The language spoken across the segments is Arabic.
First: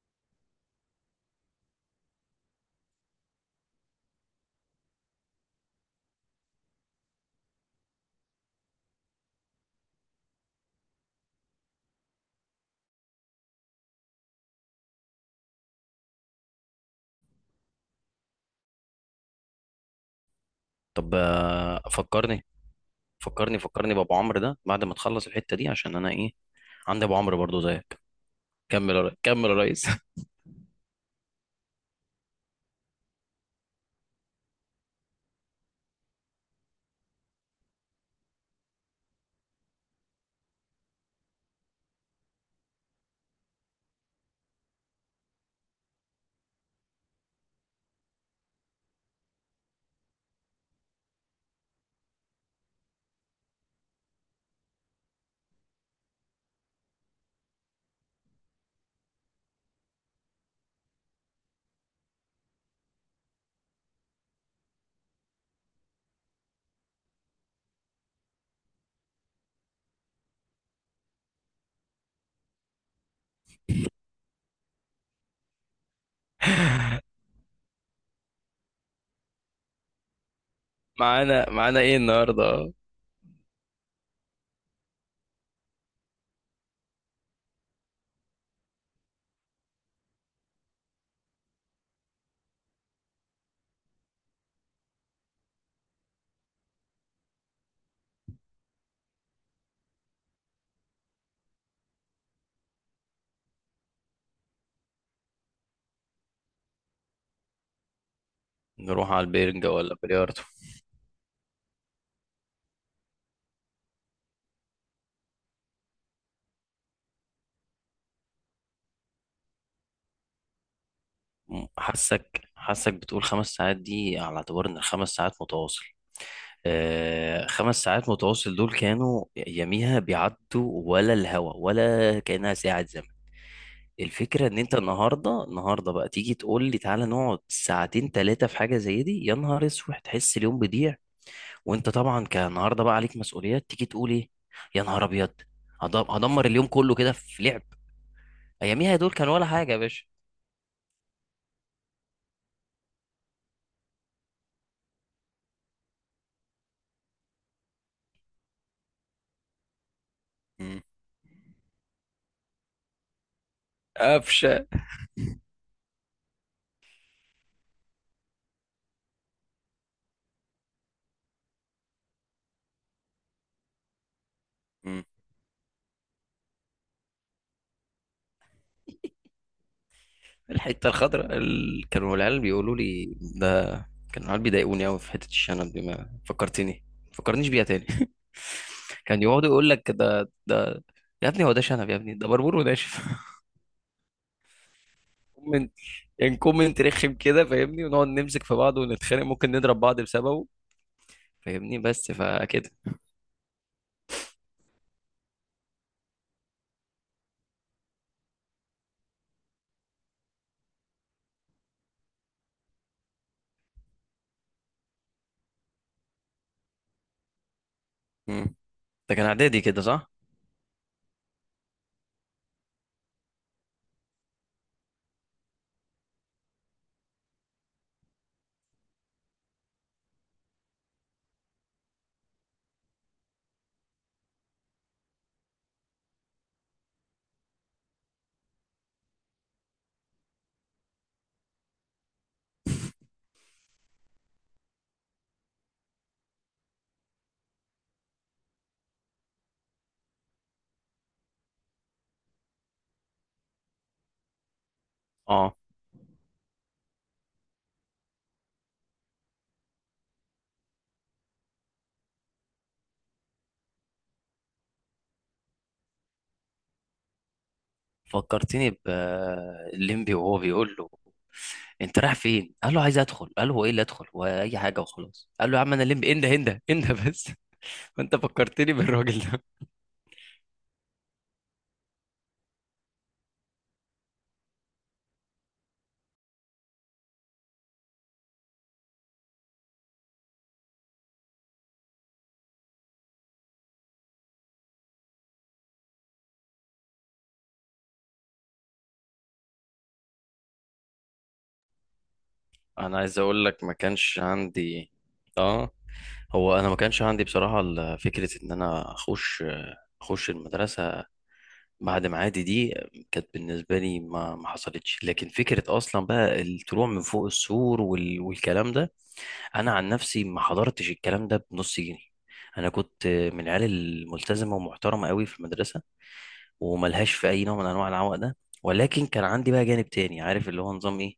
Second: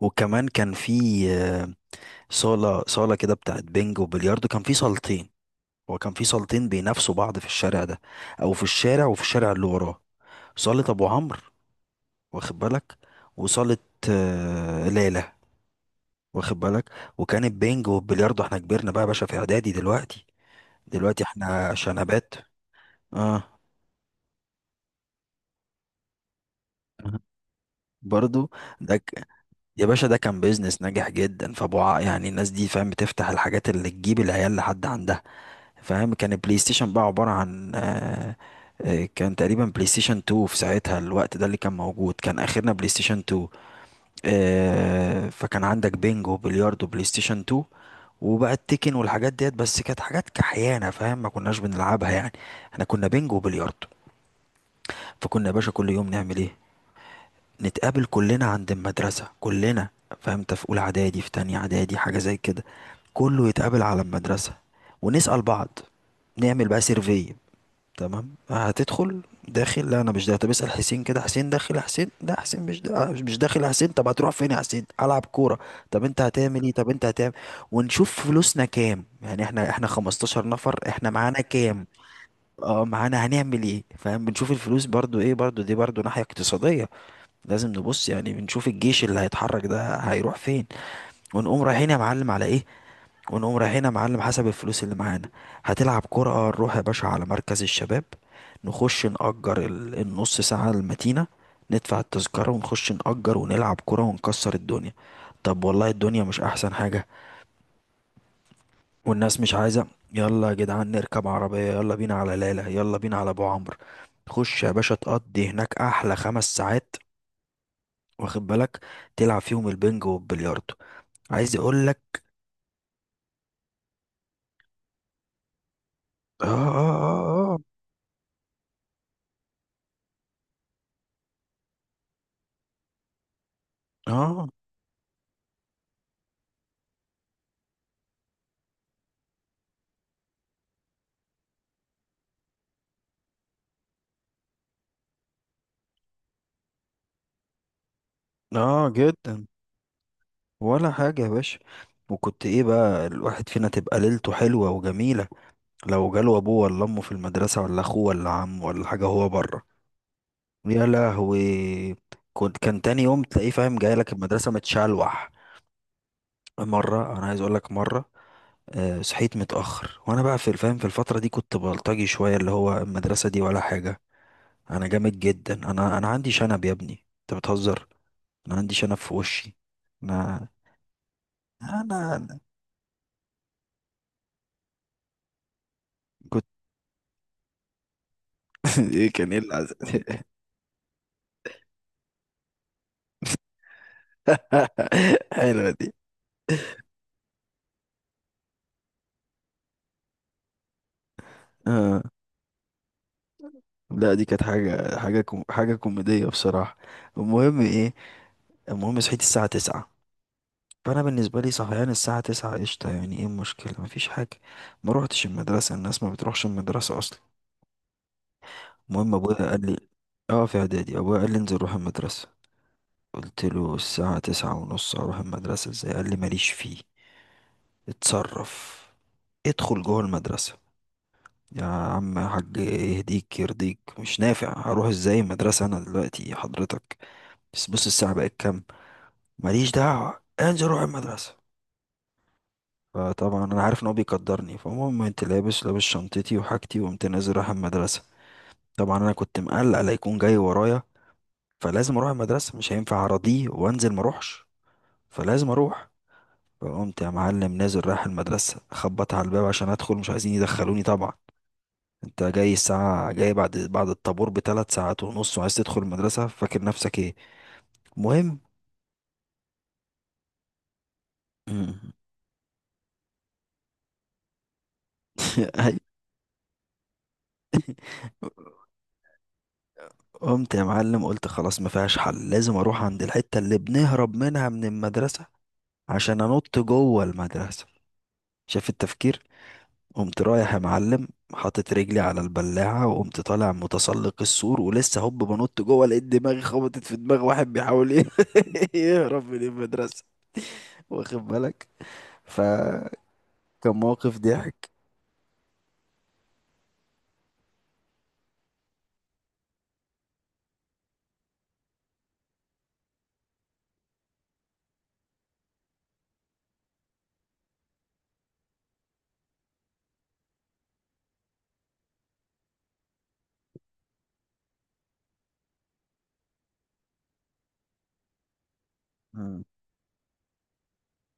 وكمان كان في آه، صالة صالة كده بتاعت بينج وبلياردو. كان في صالتين. هو كان في صالتين بينافسوا بعض في الشارع ده، أو في الشارع وفي الشارع اللي وراه. صالة أبو عمرو، واخد بالك، وصالة ليلى، واخد بالك. وكان البينج والبلياردو، احنا كبرنا بقى يا باشا، في إعدادي دلوقتي. طب دلوقتي احنا شنبات. فكرني اه، فكرني فكرني بابو عمرو ده بعد ما تخلص الحتة دي عشان انا ايه. عندي ابو عمرو برضو زيك. برضو. ده ك... كمل يا يا ريس. باشا، ده كان بيزنس ناجح جدا، يعني الناس دي، فاهم، بتفتح الحاجات اللي تجيب العيال لحد عندها. فاهم، كان البلاي ستيشن بقى عبارة عن كان تقريبا بلاي ستيشن 2 في ساعتها، الوقت ده اللي كان موجود، كان اخرنا بلاي ستيشن 2. فكان عندك بينجو، بلياردو، بلاي ستيشن 2. وبقى التيكن والحاجات ديت، بس كانت حاجات كحيانة، فاهم، ما كناش بنلعبها يعني. احنا كنا بينجو وبلياردو. فكنا يا باشا كل يوم نعمل ايه؟ نتقابل كلنا عند المدرسة كلنا، فهمت، في اولى اعدادي، في تانية اعدادي حاجة زي كده. كله يتقابل على المدرسة ونسأل بعض، نعمل بقى سيرفي. تمام، هتدخل؟ داخل؟ لا، انا مش داخل. طب اسال حسين كده. حسين داخل؟ يا حسين، لا حسين مش داخل. يا حسين، طب هتروح فين يا حسين؟ العب كوره. طب انت هتعمل ايه؟ طب انت هتعمل. ونشوف فلوسنا كام، يعني احنا 15 نفر، احنا معانا معانا كام؟ ايه النهارده؟ اه، معانا، هنعمل ايه؟ فاهم، بنشوف الفلوس برضو، ايه برضو، دي برضو ناحيه اقتصاديه، لازم نبص يعني. بنشوف الجيش اللي هيتحرك ده هيروح فين، ونقوم رايحين يا معلم على ايه. ونقوم رايحين يا معلم حسب الفلوس اللي معانا. هتلعب كرة؟ نروح يا باشا على مركز الشباب. نخش نأجر النص ساعة المتينة، ندفع التذكرة ونخش نأجر ونلعب كرة ونكسر الدنيا. طب والله الدنيا مش أحسن حاجة؟ نروح على والناس مش البرجا عايزة. ولا بلياردو؟ يلا يا جدعان نركب عربية، يلا بينا على ليلى، يلا بينا على أبو عمرو. خش يا باشا تقضي هناك أحلى 5 ساعات، واخد بالك، تلعب فيهم البنج والبلياردو. عايز م- أقولك. حاسك حاسك بتقول 5 ساعات دي على اعتبار ان الـ 5 ساعات متواصل. آه، آه، آه. 5 ساعات متواصل دول كانوا يميها بيعدوا ولا الهوا ولا كأنها ساعة. آه، الفكرة آه. ان انت النهاردة بقى تيجي تقول لي تعالى نقعد ساعتين تلاتة في حاجة زي دي، يا نهار اسود، تحس اليوم بيضيع. وانت طبعا كنهاردة بقى عليك مسؤوليات تيجي تقول ايه، يا نهار ابيض، هدمر اليوم كله كده في لعب. آه، آه، اياميها دول كان جدا. ولا حاجة يا باشا. ولا حاجة يا باشا. وكنت ايه بقى، الواحد فينا تبقى ليلته حلوة وجميلة لو جاله ابوه ولا امه في المدرسة، ولا اخوه ولا عمه ولا حاجة، هو بره. مم. يا لهوي. كنت كان تاني يوم تلاقيه، فاهم، جاي لك المدرسة قفشة. متشلوح. مرة انا عايز اقول لك مرة، صحيت متأخر. وانا بقى في الفهم في الفترة دي كنت بلطجي شوية، اللي هو المدرسة دي ولا حاجة، انا مم. جامد جدا، انا عندي شنب يا ابني انت بتهزر، انا عندي شنب في وشي، انا الحتة الخضراء كانوا انا العيال بيقولوا لي ده. كانوا العيال بيضايقوني قوي في حتة الشنب دي، ما فكرتني، فكرنيش بيها تاني. ايه كان كان ايه يقعدوا يقول لك ده. يا ابني هو ده شنب؟ يا ابني ده بربور وناشف. حلوه كومنت. دي. يعني كومنت رخم كده فاهمني، ونقعد نمسك في بعض ونتخانق، ممكن نضرب بعض بسببه. فاهمني اه، بس فكده. لا دي كانت حاجه حاجه كوميديه بصراحه. المهم ايه؟ المهم صحيت الساعه 9. فانا بالنسبه لي صحيان الساعه 9 قشطه، يعني ايه المشكله، مفيش حاجه. ما روحتش المدرسه، الناس ما بتروحش المدرسه اصلا. مم. المهم ده كان ابويا قال اعدادي كده لي، صح؟ اه في اعدادي، ابويا قال لي انزل روح المدرسه. قلت له الساعه 9 ونص اروح المدرسه ازاي؟ قال لي ماليش فيه، اتصرف، ادخل جوه المدرسه. يا عم يا حاج يهديك يرضيك، مش نافع، هروح ازاي المدرسة انا دلوقتي حضرتك؟ بس بص الساعة بقت كام. ماليش دعوة، انزل روح المدرسة. فطبعا انا عارف ان هو بيقدرني، فالمهم، انت لابس، لابس شنطتي وحاجتي، وقمت نازل رايح المدرسة. طبعا انا كنت مقلق لا يكون جاي ورايا، فلازم اروح المدرسة، مش هينفع اراضيه وانزل ما اروحش، فلازم اه اروح. فقمت يا معلم نازل رايح المدرسة، خبط على الباب عشان ادخل، مش عايزين يدخلوني طبعا. انت جاي الساعة، جاي بعد الطابور بثلاث ساعات ونص وعايز تدخل المدرسة، فاكر نفسك ايه؟ المهم فكرتني بليمبي وهو بيقول له انت رايح فين؟ قال له عايز ادخل. قال له هو ايه اللي ادخل واي حاجه وخلاص. قال له يا عم أي- انا ليمبي، انده انده انده بس. فانت فكرتني بالراجل ده. قمت يا معلم قلت خلاص، ما فيهاش حل، لازم اروح عند الحتة اللي بنهرب منها من المدرسة عشان انط جوه المدرسة. شايف التفكير. قمت رايح يا معلم، حاطط رجلي على البلاعة وقمت طالع متسلق السور، ولسه هوب بنط جوه لقيت دماغي خبطت في دماغ واحد بيحاول ايه يهرب من المدرسة. واخد بالك. فكان انا عايز اقول لك ما موقف كانش ضحك. عندي. اه هو انا ما كانش عندي بصراحه فكره ان انا اخش، اخش المدرسه بعد معادي دي، كانت بالنسبة لي ما حصلتش. لكن فكرة أصلا بقى الطلوع من فوق السور والكلام ده، أنا عن نفسي ما حضرتش الكلام ده بنص جنيه. أنا كنت من العيال الملتزمة ومحترمة قوي في المدرسة، وملهاش في أي نوع من أنواع العوق ده. ولكن كان عندي بقى جانب تاني، عارف اللي هو نظام إيه،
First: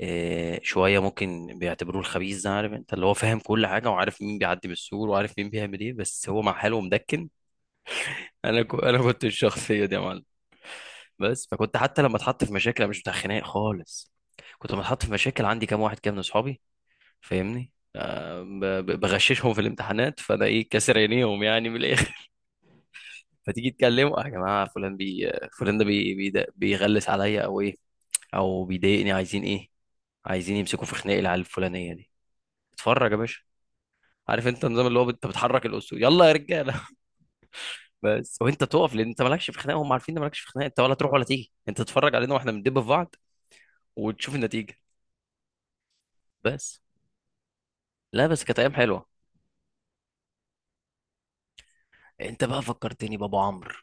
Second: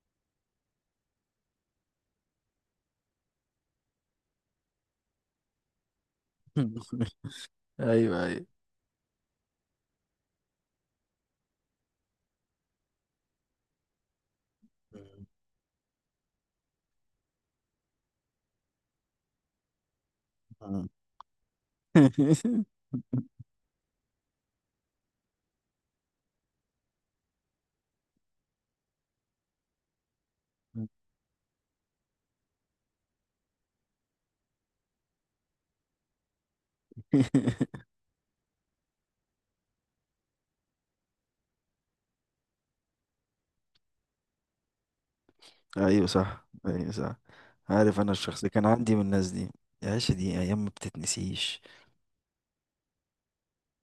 شوية ممكن بيعتبروه الخبيث ده، عارف أنت اللي هو فاهم كل حاجة وعارف مين بيعدي من السور وعارف مين بيعمل إيه بس هو مع حاله مدكن. ايوه، ايوه. أنا كنت الشخصية دي يا معلم. بس فكنت حتى لما اتحط في مشاكل أنا مش بتاع خناق خالص. كنت لما اتحط في مشاكل عندي كام واحد كده من اصحابي، فاهمني، ب- بغششهم في الامتحانات، فانا ايه مم. كاسر عينيهم يعني من الاخر. فتيجي تكلمه يا جماعه فلان ده بي بيغلس عليا او ايه، او بيضايقني عايزين ايه، عايزين يمسكوا في خناق العيال الفلانيه دي. اتفرج يا باشا، عارف انت النظام، اللي هو انت بتحرك الاسود، يلا يا رجاله. بس وانت تقف، لان انت مالكش في خناق، هم عارفين ان مالكش في خناق انت، ولا تروح ولا تيجي، انت تتفرج علينا واحنا بندب في بعض وتشوف النتيجه. ايوه صح، بس. ايوه صح. عارف انا لا الشخص بس ده كانت كان ايام عندي من حلوه. الناس دي. يا عيشة، دي ايام ما بتتنسيش. انت بقى فكرتني بابو عمرو.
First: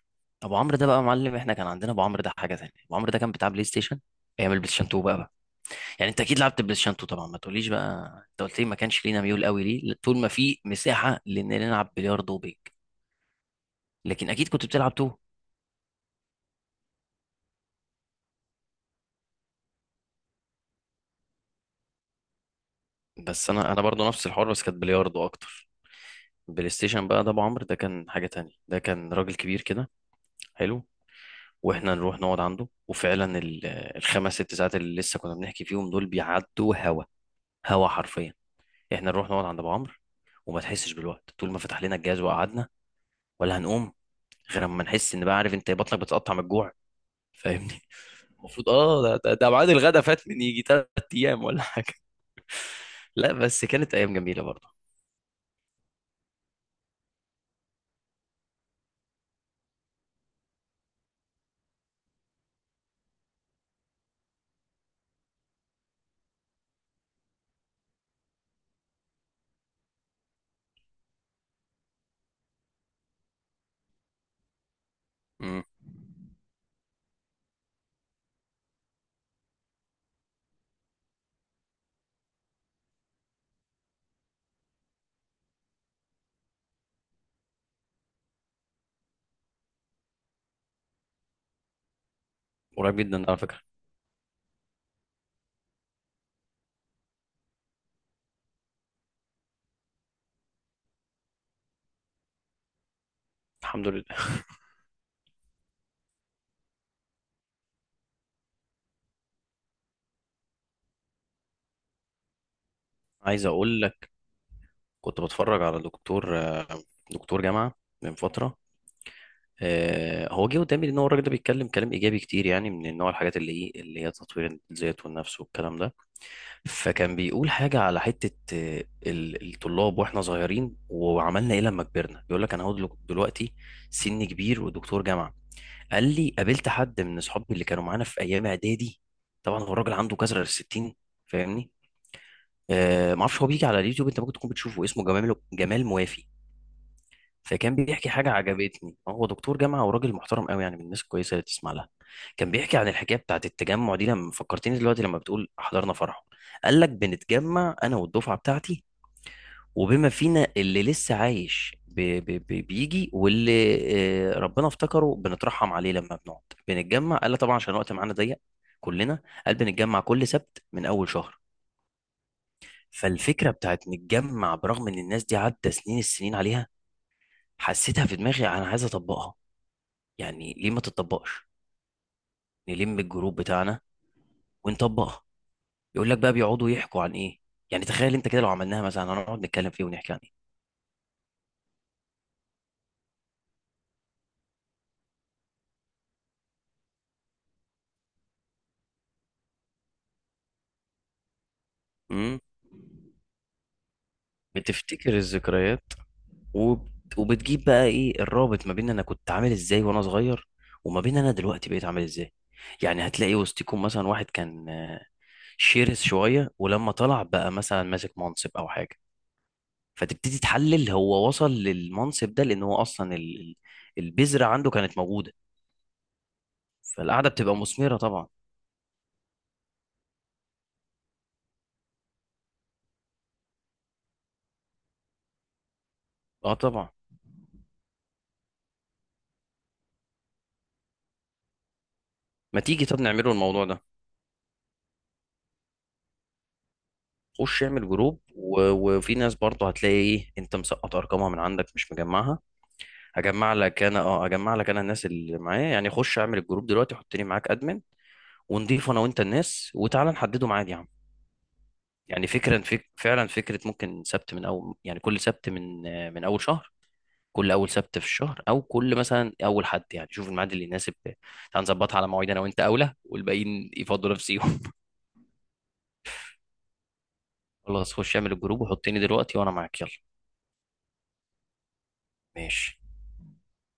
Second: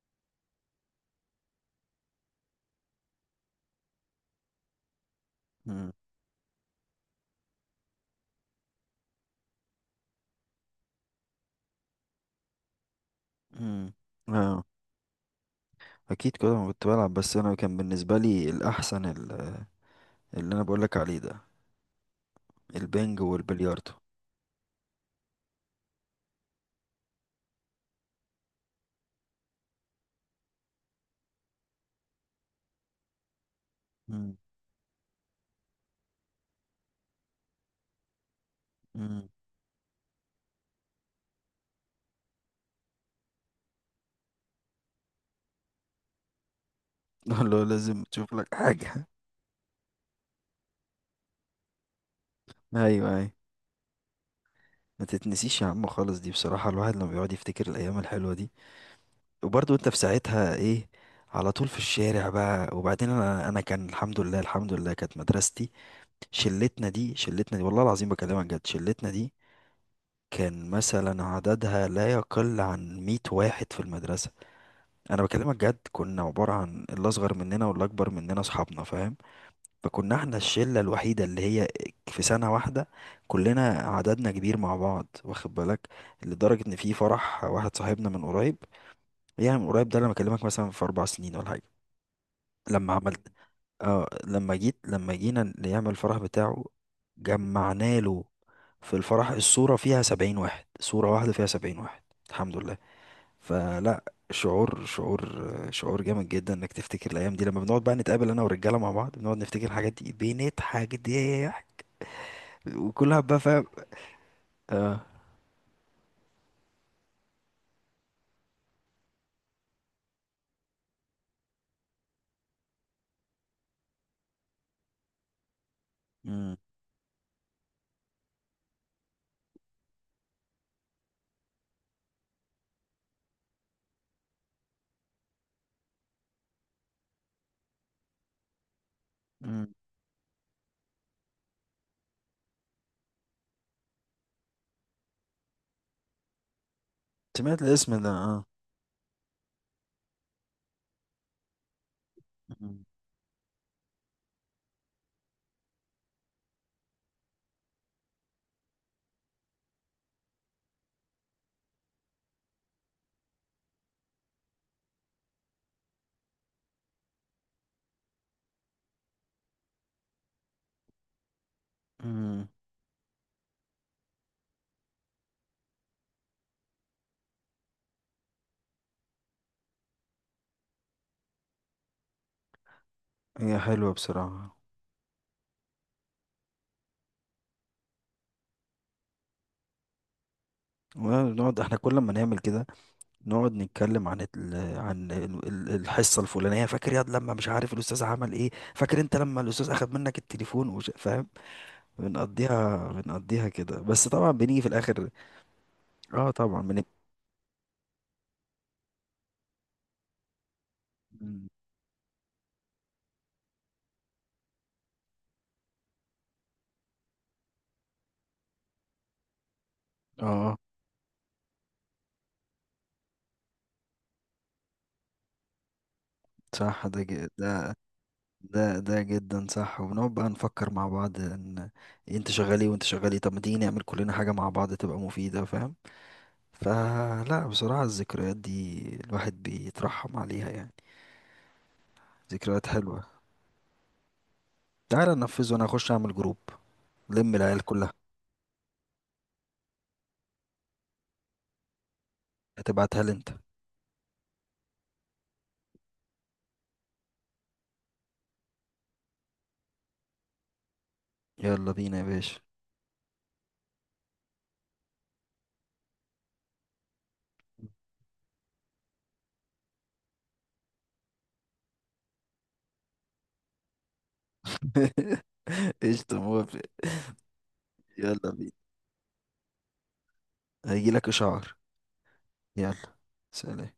ابو عمرو ده بقى معلم. احنا كان عندنا ابو عمرو ده حاجه تانية. ابو عمرو ده كان بتاع بلاي ستيشن ايام البلاي ستيشن 2 بقى. مم. يعني انت اكيد لعبت بلاي ستيشن 2 طبعا، ما تقوليش بقى. انت قلت لي ما كانش لينا ميول قوي ليه طول ما في مساحه لان نلعب بلياردو وبينج. مم. لكن اكيد اه. كنت بتلعب 2. اكيد كده ما كنت بلعب، بس انا كان بالنسبه لي الاحسن اللي انا بقول لك عليه ده، البنج بس انا والبلياردو. برضو نفس الحوار بس كانت بلياردو اكتر. بلاي ستيشن بقى، ده ابو عمرو ده كان حاجه تانية. ده كان راجل كبير كده حلو. واحنا نروح نقعد عنده، وفعلا الخمس مم. ست ساعات اللي لسه كنا بنحكي فيهم دول بيعدوا هوا، هوا حرفيا. احنا مم. نروح نقعد عند ابو عمرو وما تحسش بالوقت، طول ما فتح لنا الجهاز وقعدنا، ولا هنقوم غير اما نحس ان بقى عارف انت بطنك بتقطع من الجوع اللي هو فاهمني. لازم تشوف لك المفروض اه حاجه. ده ميعاد الغدا فات من يجي 3 ايام ولا حاجه. ايوه، ايوه. لا بس كانت ايام جميله برضه. ما تتنسيش يا عم خالص، دي بصراحه الواحد لما بيقعد يفتكر الايام الحلوه دي. وبرضه انت في ساعتها ايه، على طول في الشارع بقى. وبعدين انا كان الحمد لله، الحمد لله كانت مدرستي. شلتنا دي، شلتنا دي، والله العظيم بكلمك جد، شلتنا دي كان مثلا عددها لا يقل عن 100 واحد في المدرسة. انا بكلمك امم جد، كنا عبارة عن اللي اصغر مننا واللي اكبر مننا اصحابنا، فاهم. فكنا احنا الشلة الوحيدة اللي هي في سنة واحدة كلنا، عددنا كبير مع بعض، واخد بالك. لدرجة ان في فرح واحد صاحبنا من قريب، يعني من قريب ده انا بكلمك مثلا في 4 سنين ولا حاجة، لما قريب جدا عملت، على فكره. اه لما جيت، لما جينا نعمل الفرح بتاعه، جمعنا له في الفرح، الصورة فيها 70 واحد، صورة واحدة فيها 70 واحد، الحمد لله. الحمد فلا، لله. شعور شعور شعور جامد جدا انك تفتكر الايام دي. لما بنقعد بقى نتقابل انا والرجالة مع بعض، بنقعد نفتكر الحاجات دي، بنضحك ضحك، وكلها بقى، عايز فاهم. اقول لك اه. كنت بتفرج على دكتور جامعه من فتره. هو جه قدامي ان هو الراجل ده بيتكلم كلام ايجابي كتير، يعني من نوع الحاجات اللي ايه اللي هي تطوير الذات والنفس والكلام ده. مم. فكان بيقول حاجة على حتة الطلاب، واحنا صغيرين وعملنا ايه لما كبرنا. بيقول لك انا هو دلوقتي سني كبير ودكتور جامعة. قال لي قابلت حد من اصحابي اللي كانوا معانا في ايام اعدادي. طبعا هو مم. الراجل عنده كسر 60 فاهمني. ما اعرفش هو بيجي على اليوتيوب، انت ممكن تكون بتشوفه، اسمه جمال موافي. سمعت فكان الاسم ده، بيحكي حاجة اه. عجبتني، هو دكتور جامعة وراجل محترم قوي يعني من الناس الكويسة اللي تسمع لها. كان بيحكي مم. عن الحكاية بتاعت التجمع دي، لما فكرتني دلوقتي لما بتقول حضرنا فرحه. قال لك بنتجمع أنا والدفعة بتاعتي، وبما فينا اللي لسه عايش بيجي، واللي ربنا افتكره بنترحم عليه لما بنقعد بنتجمع. قال لك طبعا عشان الوقت معانا ضيق كلنا، قال بنتجمع كل سبت من أول شهر. مم. فالفكرة بتاعت نتجمع برغم إن الناس دي عدى سنين، السنين عليها، حسيتها في دماغي أنا عايز أطبقها. يعني ليه ما تطبقش، نلم الجروب هي بتاعنا حلوة بصراحة. ونطبقها. يقول لك بقى بيقعدوا يحكوا عن ايه، يعني تخيل انت كده لو عملناها مثلا هنقعد نتكلم فيه ونحكي عن ايه. ونقعد احنا كل ما نعمل كده، نقعد نتكلم عن الحصه الفلانيه، فاكر ياد لما مش عارف الاستاذ عمل ايه، فاكر انت لما الاستاذ اخذ منك التليفون فاهم. امم بنقضيها، بنقضيها كده، بس طبعا بنيجي في الاخر. بتفتكر الذكريات. اه طبعا وب... وبتجيب بقى ايه الرابط ما بين انا كنت عامل ازاي وانا صغير وما بين انا مم. دلوقتي بقيت عامل ازاي. يعني هتلاقي وسطكم مثلا واحد كان شرس شوية، ولما طلع بقى مثلا ماسك منصب او حاجة، فتبتدي اه تحلل هو وصل للمنصب ده لان هو اصلا البذرة عنده كانت موجودة. صح. ده ج... فالقعدة بتبقى ده مثمرة طبعا. ده ده جدا صح. وبنقعد بقى نفكر مع بعض ان، إيه، انت شغال ايه وانت شغال ايه، طب ما تيجي نعمل كلنا حاجه مع بعض تبقى مفيده، فاهم. اه طبعا. فلا بصراحه الذكريات دي الواحد بيترحم عليها يعني، ما ذكريات تيجي طب حلوه. نعمله الموضوع ده. تعالى ننفذ، وانا اخش اعمل جروب، لم العيال خش اعمل كلها. جروب وفي ناس برضه هتلاقي ايه انت مسقط ارقامها من عندك مش مجمعها. هتبعتها لي انت. هجمع لك انا الناس اللي معايا، يعني خش اعمل الجروب دلوقتي حطني معاك ادمن، ونضيف انا وانت الناس، وتعالى نحدده ميعاد يا عم. يلا بينا يا يعني باشا. فعلا فكرة ممكن سبت من اول، يعني كل سبت من اول شهر، كل اول سبت في الشهر او كل مثلا اول حد، يعني شوف الميعاد اللي يناسب، تعال نظبطها على مواعيد. انا وانت اولى والباقيين يفضلوا نفسي. قشطة، موافق. خلاص خش يلا اعمل بينا. الجروب وحطني دلوقتي، وانا معاك يلا. هيجيلك إشعار. يلا. ماشي. سلام.